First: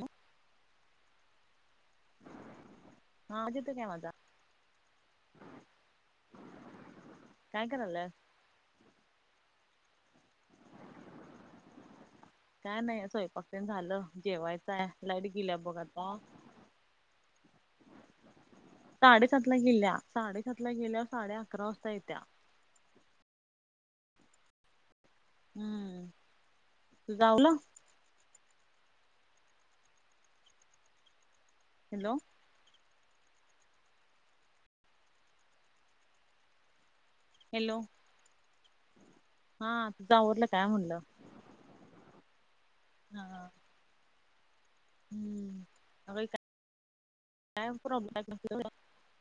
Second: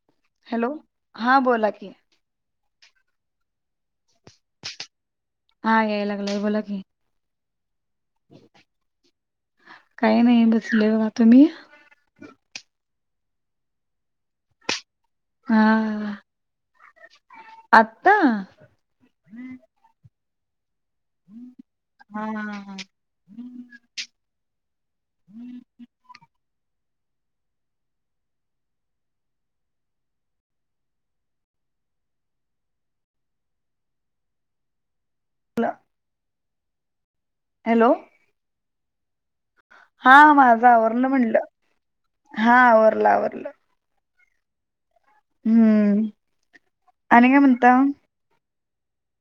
ह हॅलो. हां बोला की. आवाज येतो काय माझा? हा. याय लागलाय बोला की. काय करायलाय? काही नाही बसलोय. तुम्ही? काय नाही. स्वयपाक ते न झालं जेवायचंय. लाईट गेल्या हा बग आता आत्ता साडेसात ला गेल्या साडेसात ला गेल्यावर साडे अकरा वाजता येत्या हा हा हा हम्म तूज आवरल हॅलो. ला- हॅलो. हा तुझं हा आवरलं काय माझं आवरलं म्हणलं. हा आवरलं आवरलं. हम्म होय काय आणि काय म्हणता [unintelligible]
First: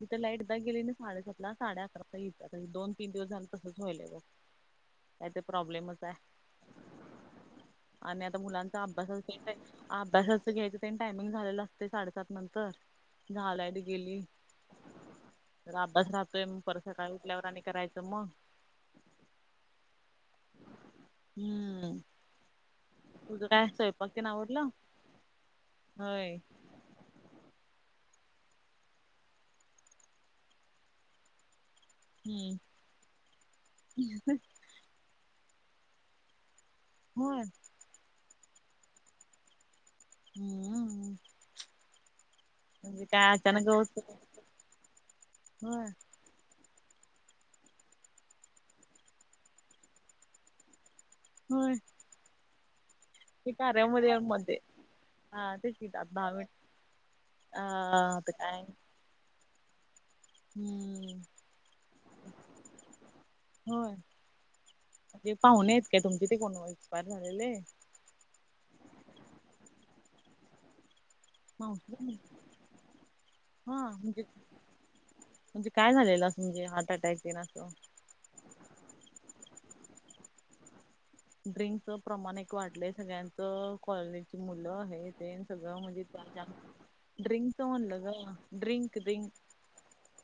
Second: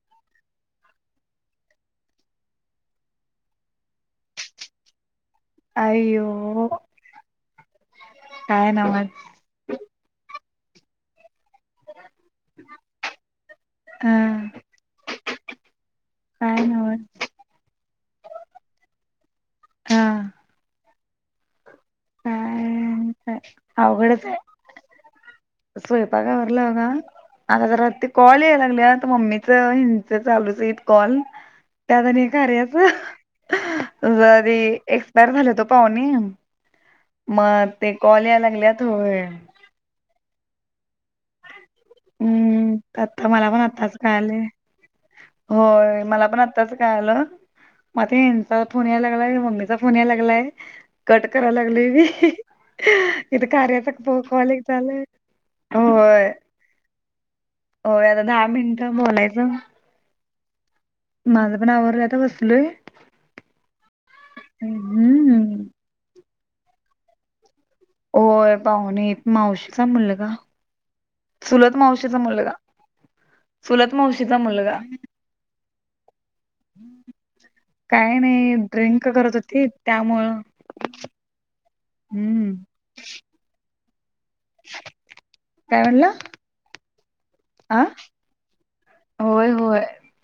तिथे लाईट एगदा गेली साडेसातला साडे अकरा येत्या दोन तीन दिवस झाले तसंच व्हाईलय काय तर प्रॉब्लेमच आहे अयो आणि आता काय मुलांच नवाज अभ्यासा अभ्यासाच घ्यायचं तेनी टायमिंग झालेलं असते साडेसात नंतर [unintelligible] हा गेली तर अभ्यास राहतोय मग काय परत नवाज सकाळी उठल्यावर आणि करायचं मग हा हम्म काय तुझं काय स्वयंपाक अवघडच तेन आवरलं आहे होय स्वयंपाकावरला बघा आता जरा ते कॉल याय लागले तर मम्मीच हिंच चालूच हाईत कॉल त्यात नाही हम्म कार्याच जरी एक्सपायर झाल तो पाहुणे होय मग ते कल या लागल्यात होय हम्म हम्म म्हणजे आता काय मला पण अचानक गवस आताच कळालय होय मला पण आता आताच का आलं म आत हेंचा फोन याय लागलाय मम्मीचा फोन याय लागलाय कट कराय होय लागलोय मी [unintelligible] इथ ते कार्याता कार्यामध्ये प काॅल मध्ये एक चालू हाय आ आता काय म्हणायचं हम्म माझं पण आवरलय आता बसलोय होय म्हणजे हम्म पाहुणे आहेत काय तुमचे ते कोण एक्सपायर झाले आहे होय पाहुणे आहेत मावशीचा मुलगा चुलत मावशी मावशीचा मुलगा हा चुलत म्हणजे मावशीचा मुलगा. म्हणजे काय झालेलं असं म्हणजे हार्ट अटॅक तेन असं काय नाही ड्रिंक करत होतीत त्यामुळं ड्रिंक प्रमाण एक हम्म वाढलंय सगळ्यांचं कॉलेजची मुलं हे तेन सगळं काय म्हणजे म्हणला ड्रिंकच आ म्हणल ग ड्रिंक ड्रिंक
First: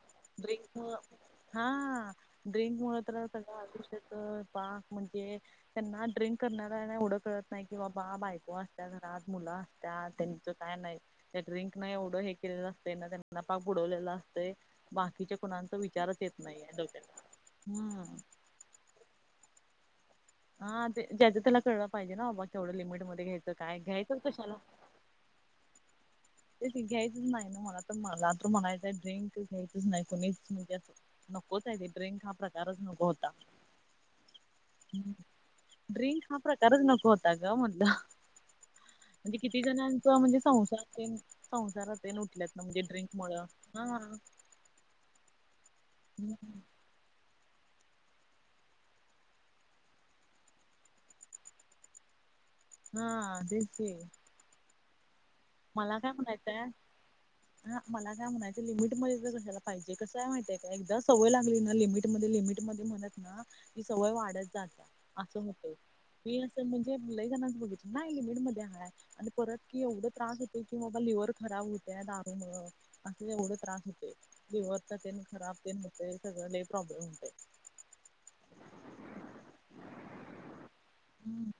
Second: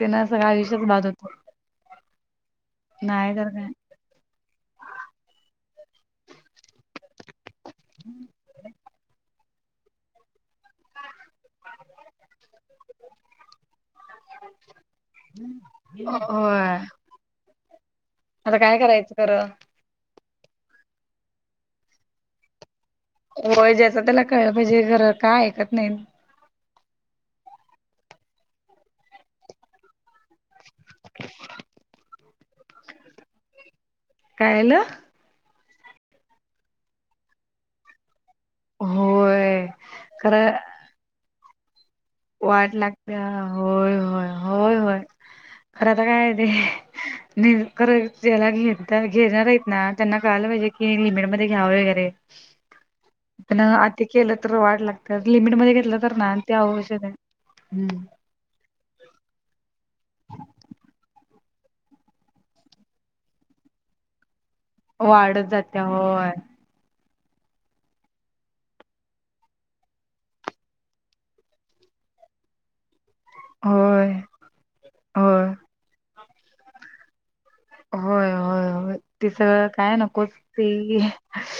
तेना सगळ ड्रिंक आयुष्यच मुळ बाद होतय हा ड्रिंक मुळ तर सगळं काय. आयुष्यच पाक म्हणजे त्यांना ड्रिंक करणाऱ्याना एवढं कळत नाही की बाबा बायको असत्या घरात मुलं त्या त्यांचं काय नाही त्या ड्रिंक न एवढं हे केलेलं असतय ना त्यांना पाक बुडवलेला असत ते बाकीच्या कुणांचा विचारच येत नाहीये होय डोक्यात आता काय करायचं खरं हा ते त्याचं त्याला कळलं पाहिजे ना बाबा तेवढं लिमिटमध्ये घ्यायचं होय काय ज्याच घ्यायचंच त्याला कशाला कळलं पाहिजे खर काय ऐकत नाही ते घ्यायच नाही ना मला तर मला तर म्हणायचंय ड्रिंक घ्यायच नाही कोणीच म्हणजे नकोच आहे ते ड्रिंक हा प्रकारच नको होता काय झालं ड्रिंक हा प्रकारच नको होता ग मधलं. म्हणजे किती होय जणांचा म्हणजे खरं संसार संसारात. ते उठल्यात ना वाट म्हणजे ड्रिंक लागत्या मु ह. होय होय होय होय खरं आता काय आहे ते. नाही खरं त्याला घ घेणार आहेत ना त्यांना कळलं पाहिजे कि लिमिटमध्येध्ये घ्यावं वगैरे. [inaudible] हा पण तेच की आती केलं तर वाट लागत्या लिमिटमध्ये मला घेतलं काय तर ना ते म्हणायचंय अवश हा मला काय म्हणायचं लिमिट मध्ये तर कशाला पाहिजे कसंय माहितीय का एकदा सवय लागली ना लिमिट मध्ये लिमिट मध्ये म्हणत ती सवय वाढत जात असं वाढत होत जात्या होय म्हणजे लई जणच बघाच नाही लिमिट म हाय आणि परत की एवढं. त्रास होतो की बबा लिव्हर खराब होत दारूमुळ. असे तेवढे त्रास होते होय लिवरचा तेल होय खराब तेल होते सगळं प्रॉब्लेम होते. होय होय होय ते सगळं काय नकोच. ते हम्म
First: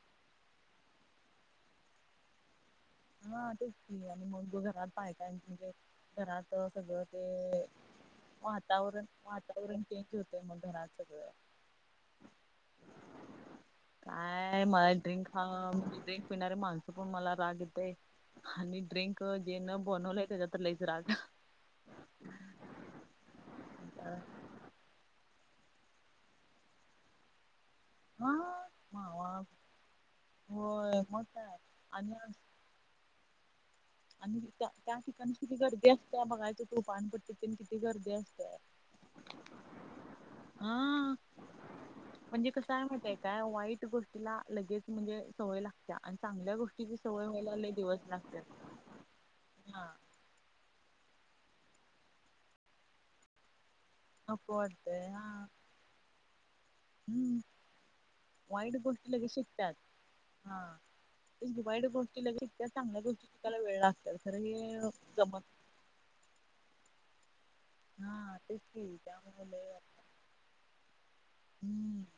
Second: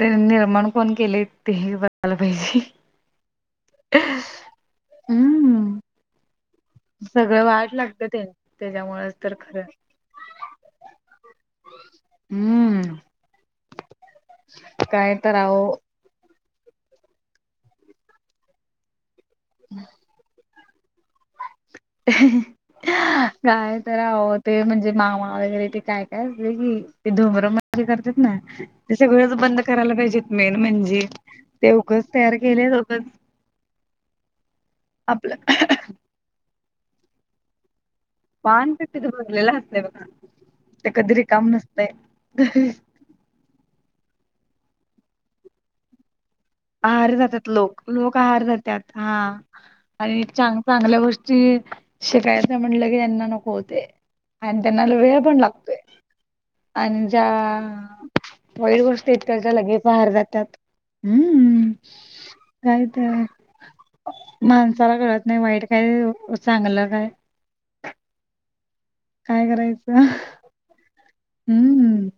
ते निर्माण कोण केले ते बघलं पाहिजे. ह ते. आणि मग त घरात पायताय म्हणजे हम्म. घरात सगळं ते. ते. वातावरण त्याच्यामुळेच तर खरं वातावरण केक होतय मग घरात सगळं. हम्म. काय मला काय ड्रिंक तर खा आहो म ड्रिंक. पिणारे माणसं पण मला राग येते आणि ड्रिंक जेन बनवलंय त्याच्यात लईच राग. काय तर आहत. ते म्हणजे मामा वगैरे ते काय काय अस की ते धुमर म्ह. करतात हा ना ते सगळंच मावा बंद करायला पाहिजेत मेन होय म्हणजे. मग काय तेवगंच आणि तयार केलेगं. आणि त्या त्या ठिकाणी आपलं किती गर्दी असते बघायच तोफान पद्धतीने किती गर्दी असते. पान प्ट भरलेलं असतय बघ ते हा कधीरी काम नसतय. म्हणजे कसं आहे माहितय काय वाईट गोष्टीला लगेच म्हणजे सवय लागत आणि चांगल्या गोष्टी. आहार जातात लोक लोक आहार जातात हा. हा. आणि चांग चांगल्या गोष्टी शिकायत नाही म्हटलं की त्यांना नको होते. नको आणि त्यांनाला वाटतय वेळ हा पण लागतोय. आणि ज्या हम्म वाईट गोष्टी इतक्याच्या लगेच बाहेर जातात. हम्म वाईड गोष्टी लगे इतक्या काय चांगल्या तर गोष्टीला वेळ लागतात खरं हे माणसाला कळत नाही जमत. वाईट काय चांगलं काय. हा तेच ते. काय करायचं. हम्म हम्म.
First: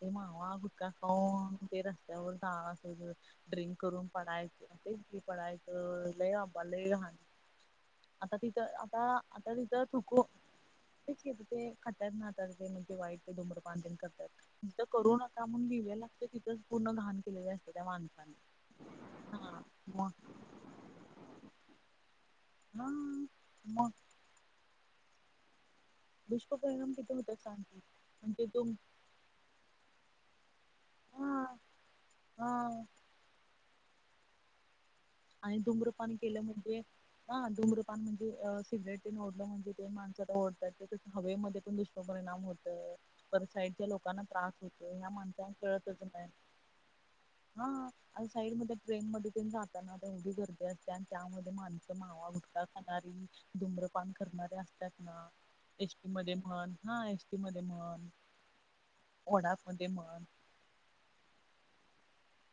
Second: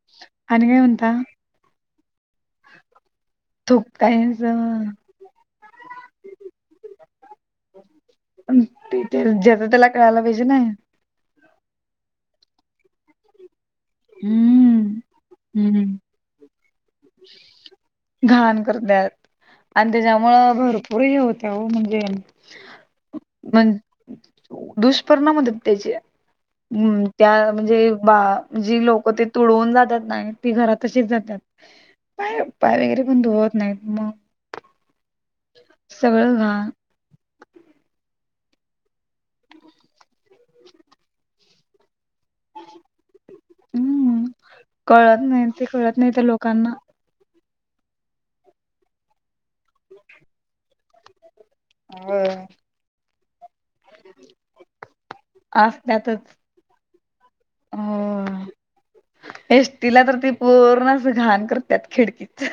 ते मावा आणि काय गुटका म्हणता कन ते रस्त्यावर जा असेल तर. ड्रिंक थूक करून कायच पडायचं ते पडायचं लय अबा लय हान. आता तिथं आता डिटेल आता ज्याचं तिथं त्याला कळायला तुको. पाहिजे ना ेत ते खत्यार नातात ते म्हणजे वाईट ते डमर पा. तिथं हम्म करू नका म्हणून हम्म दिव्या लागते तिथंच पूर्ण घहण केलेले असते त्या माणसाने. हा अंत मग जमुळे. आबर. पुही होत्या हो म्हणजे. म. मण दुष्पिणामदत त्याची. विष्प. हम् त्या म्हणजे बा जी लोक ते तुडवून जातात नाही ती घरातशीच जातात. हा पाय हा पाय वगैरे पण धुवत नाहीत मग. आणि धुम्रपान सगळं केलं घाण म्हणजे हा धुम्रपान म्हणजे अ सिगरेट पण ओढलं म्हणजे ते माणसात ओढतात ते हवेमध्ये पण दुष्प परिणाम होतात. पण साईडच्या हम्म लोकांना त्रास होतो ह्या माणसाना कळतच नाय. काना. हा आता साईड म ट्रेन म पण जाताना उभी करते असते आणि त्यामध्ये मान. मावा होय. भुटका खणारी धुम्रपान करणारे असतात ना. एसटी असत्यातच मध्ये म्हण हा एसटी म म्हण. ओढाफ मध्ये एस्टीला तर म्हण ते पूर्ण अस घाण करत्यात खिडकीत.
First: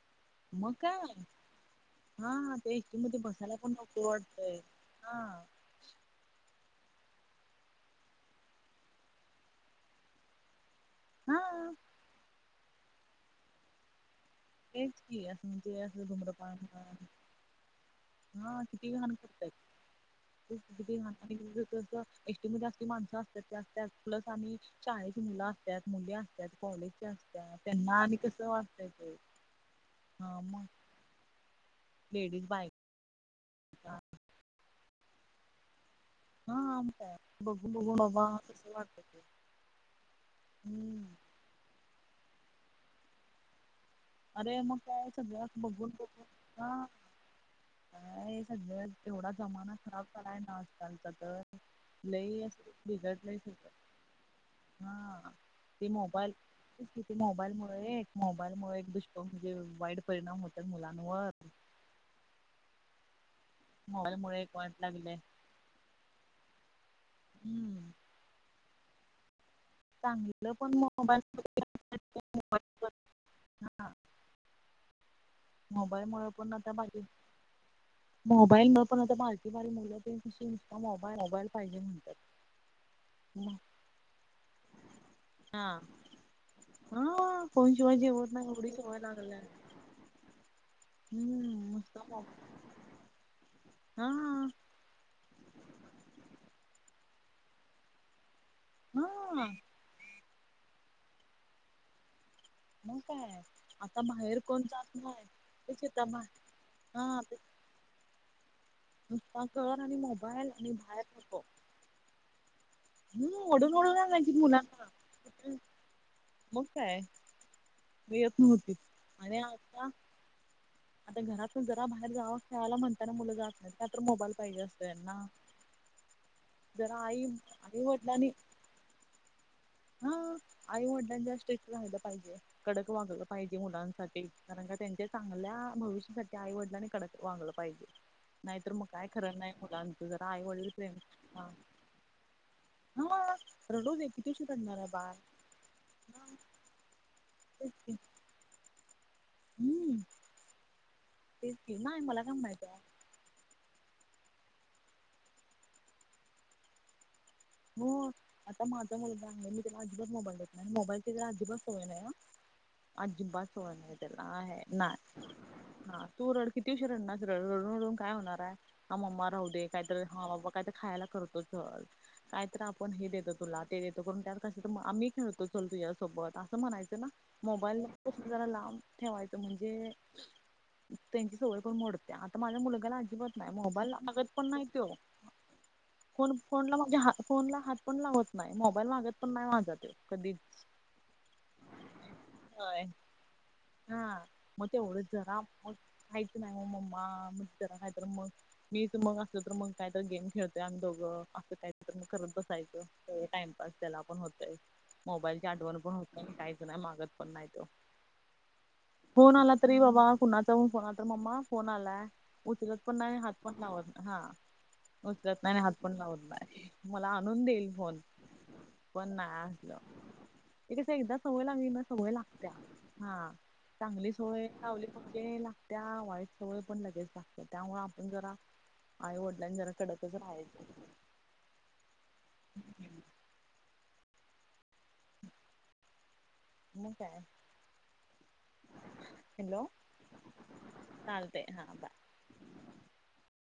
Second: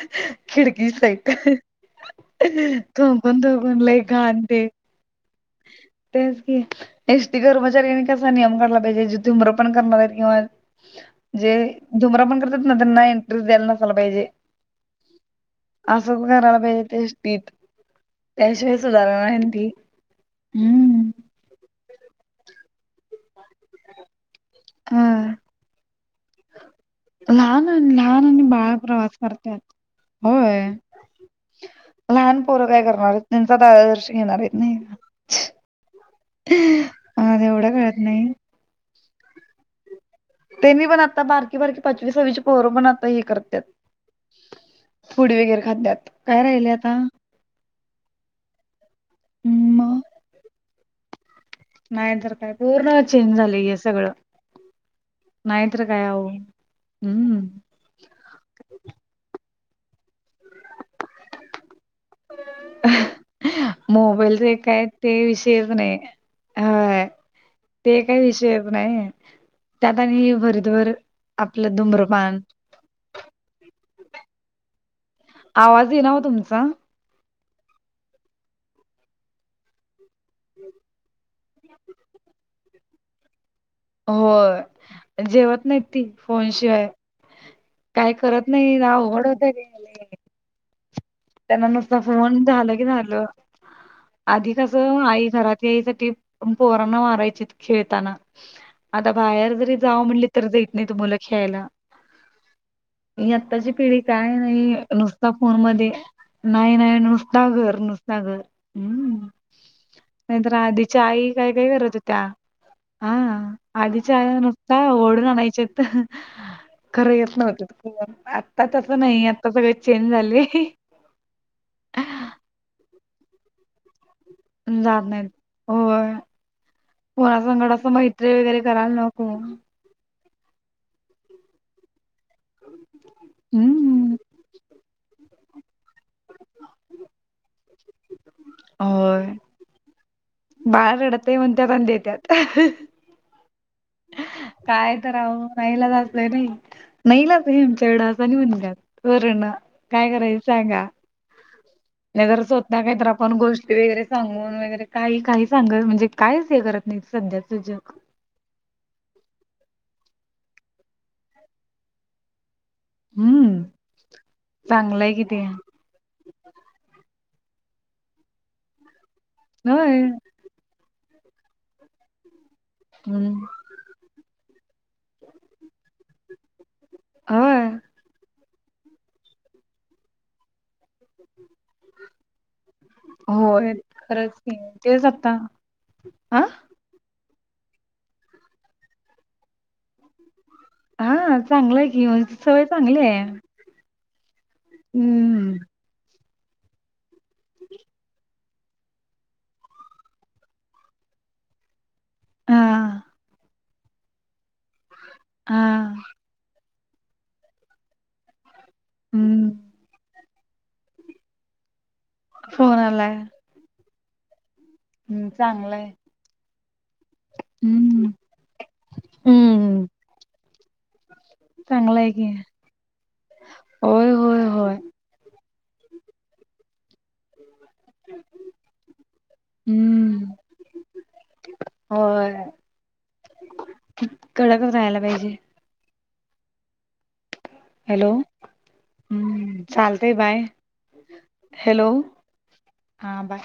मग खिडकी काय साईड हा ते एसटी थुंकून थुंकून लय घाण ते. हाआआ. तेच की. एसटी कर्मचाऱ्यांनी कसा नियम काढला पाहिजे जी धुम्रपान करणाऱ्यांनी आत जे हा धुम्रपान करतात ना त्यांना इनटरीच नसायला द्यायला पाहिजे. तेच की असं म्हणजे असं असंच धुम्रपान कराला पाहिजे ते एसटीत. हा किती घाण करतायेत. हम्म [unintelligible] प्लस आम्ही हा शाळेची मुलं असत्यात मुली असत्यात कॉलेज त लहान त्यांना आणि लहान कसं बाळ वाटतय ते प्रवास करत्यात हा मग. होय. लहान लेडीज पोरं बायक काय करणार आहेत त्यांचा आर्दश घेणार आहेत नाही. हा आणि काय मला बघू एवढं बघू कळत बाबा नाही तस वाटत ते. त्यांनी पण हम्म आता बारकी बारकी पाचवी साहावीचे पोरं पण आता हे करत्यात. अरे मग काय फूड सगळ्यात वगैरे बघून बघून खात्यात काय होतय राहिले ना. आता अ सगळ्या तेवढा जमाना मग खराब झालायना आजकालचा तर. नाही तर लई काय अस पूर्ण चेंज बिघडलय झालंय सगळ. हे सगळं हा नाहीतर ते काय अहो मोबाईल किती हम्म मोबाईलमुळे. मोबाईलमुळे एक दुष्परिणाम म्हणजे वाईट परिणाम होतात मुलांवर. मोबाईल मुळे एक रे वाट काय ते लागलंय विष तेच नाही हा हम्म ते काही विषयच नाही. त्यात आणि चांगलं पण भरीतभर आपलं धुम्रपान. हा आवाज येईना ओ मोबाईलमुळे पण तुमचा आता माझी मोबाईलमुळे पण आता बारकीबारकी मुलं पण कशी आता मोबाईल मोबाईल पाहिजे म्हणतात. मग. होय जेवत नाही ती फोनशिवाय. हा फोन शिवाय जेवत नाही ती एवढी सवय अवघड लागलाय. होतंय ते त्यांना नुसता फोन झालं की झालं हा आधी कस- आई घरात यायसाठी पोरांना मारायची खेळताना. आता हा बाहेर जरी जाव म्हणली तरी जात नाही मुल खेळायला. मग ही काय आताची पिढी आता काय बाहेर कोण नाही जात नाही नुसता फोन तेच मध्ये आता नाही नाही हा नुसता घर नुसता घर हम्म नुसता घर आणि मोबाईल नाहीतर आणि बाहेर आधीच्या आई नको काय काय करत होत्या. हा हम्म ओढून ओढून आधीच्या आणायची आया नुसत्या मुलांना ओढून आणायच्या. मग काय खरं येत मी नव्हत येत आता नव्हती तसं नाही आता सगळे चेंज झाले. आता घरात जरा बाहेर जाव खेळायला म्हणत. का तर मुलं जात नाही का तर मोबाईल पाहिजे असतो जात यांना. नाहीत होय. जरा कोणासंगड आई असं वडलांनी मैत्री वगैरे करायला नको. हा आईवडलांनी स्ट्रीक राहिलं पाहिजे कडक वागलं पाहिजे हम्म. मुलांसाठी. कारण का त्यांच्या चांगल्या भविष्यासाठी आईवडिलांनी कडक वाांगलं पाहिजे. नाही तरर मग काय खर होय नाही मुलांच जरा आई वडील प्रेम बाळ रडतय हां म्हणत्यात आणि देत्यात. रडू दे किती अश रडणार आहे काय बाळं? नाई ला [unintelligible] हम्म काय करायचं सांगा? तेच की नाही मला काय [unintelligible] माहिती आहे स्वतः घेता पण गोष्टी वगैरे सांगून वगैरे काही काही सांगत म्हणजे कायच हे करत नाही सध्या हो आता माझा मुलगा आहे मी त्याला अजिबात मोबाईल देत नाही मोबाईलची त्याला अजिबात सवय नाही हां. अजिबात हम्म त्याला सवय नाय ना चांगलंय कि ते ह तू रड. किती उशीर रडनार रडून रडून काय होणार आहे मम्मा राहू दे होय कायतरी कायतरी खायला करतोच. काय तर आपण हे देतो हम्म तुला. ते देतो करून आम्ही खेळतो चल तुझ्यासोबत असं म्हणायचं. त्यांना होय. मोबाईल पासून जरा लांब ठेवायचं म्हणजे. त्यांची सवय पण मोडत्या आता माझ्या मुलगाला आजिबात नाही होय मोबाईल ला मागत खरंच पण की नाई त्यो. तेच आता फोन हा फोनला माझ्या हात फोन ला हात पण लावत नाय मोबाईल मागत पण नाही माझा तो कधीचं. हां चांगलंय की मग सवय चांगलीय. हा म ते ओरडत जाणार हाय की नाय ओ मम्मा म जरा नायतर मंग? मी इंथ मग असलं तर मग काय तर गेम खेळतोय आम्हीं दोघं असं काय तर मग करंत हा बसायचं टाइम पा त्याला पण होतय मोबाईलची हा आठवण पण होत काहीच नाही मागत पण नाही त्यो. फोन हम्म आला तरी बाबा कुणाचा म्हणू फोन आला तर मम्मा फोन आलाय उचलत फोन पण आलाय नाही हात फोन लावतं हां हम्म उचलत नाई आणि हात चांगलाय पण लावत नाय मला आणून देईल फोन हम्म पण नाय असलं. हम्म ते कस एकदा सवय लागली न सवय चांगलाय की लागत्या, हां होय चांगली होय सवय होय लावली. ते लागत्या वाईट सवय पण लगेच लागत्या त्यामुळें पण जरा आई वडीलांनी जरा कडकच हम्म राहायचं होय कडकच राहायला पाहिजे. म काय? हॅलो हम्म चालतंय बाय. चालते हां बाय. हां बाय.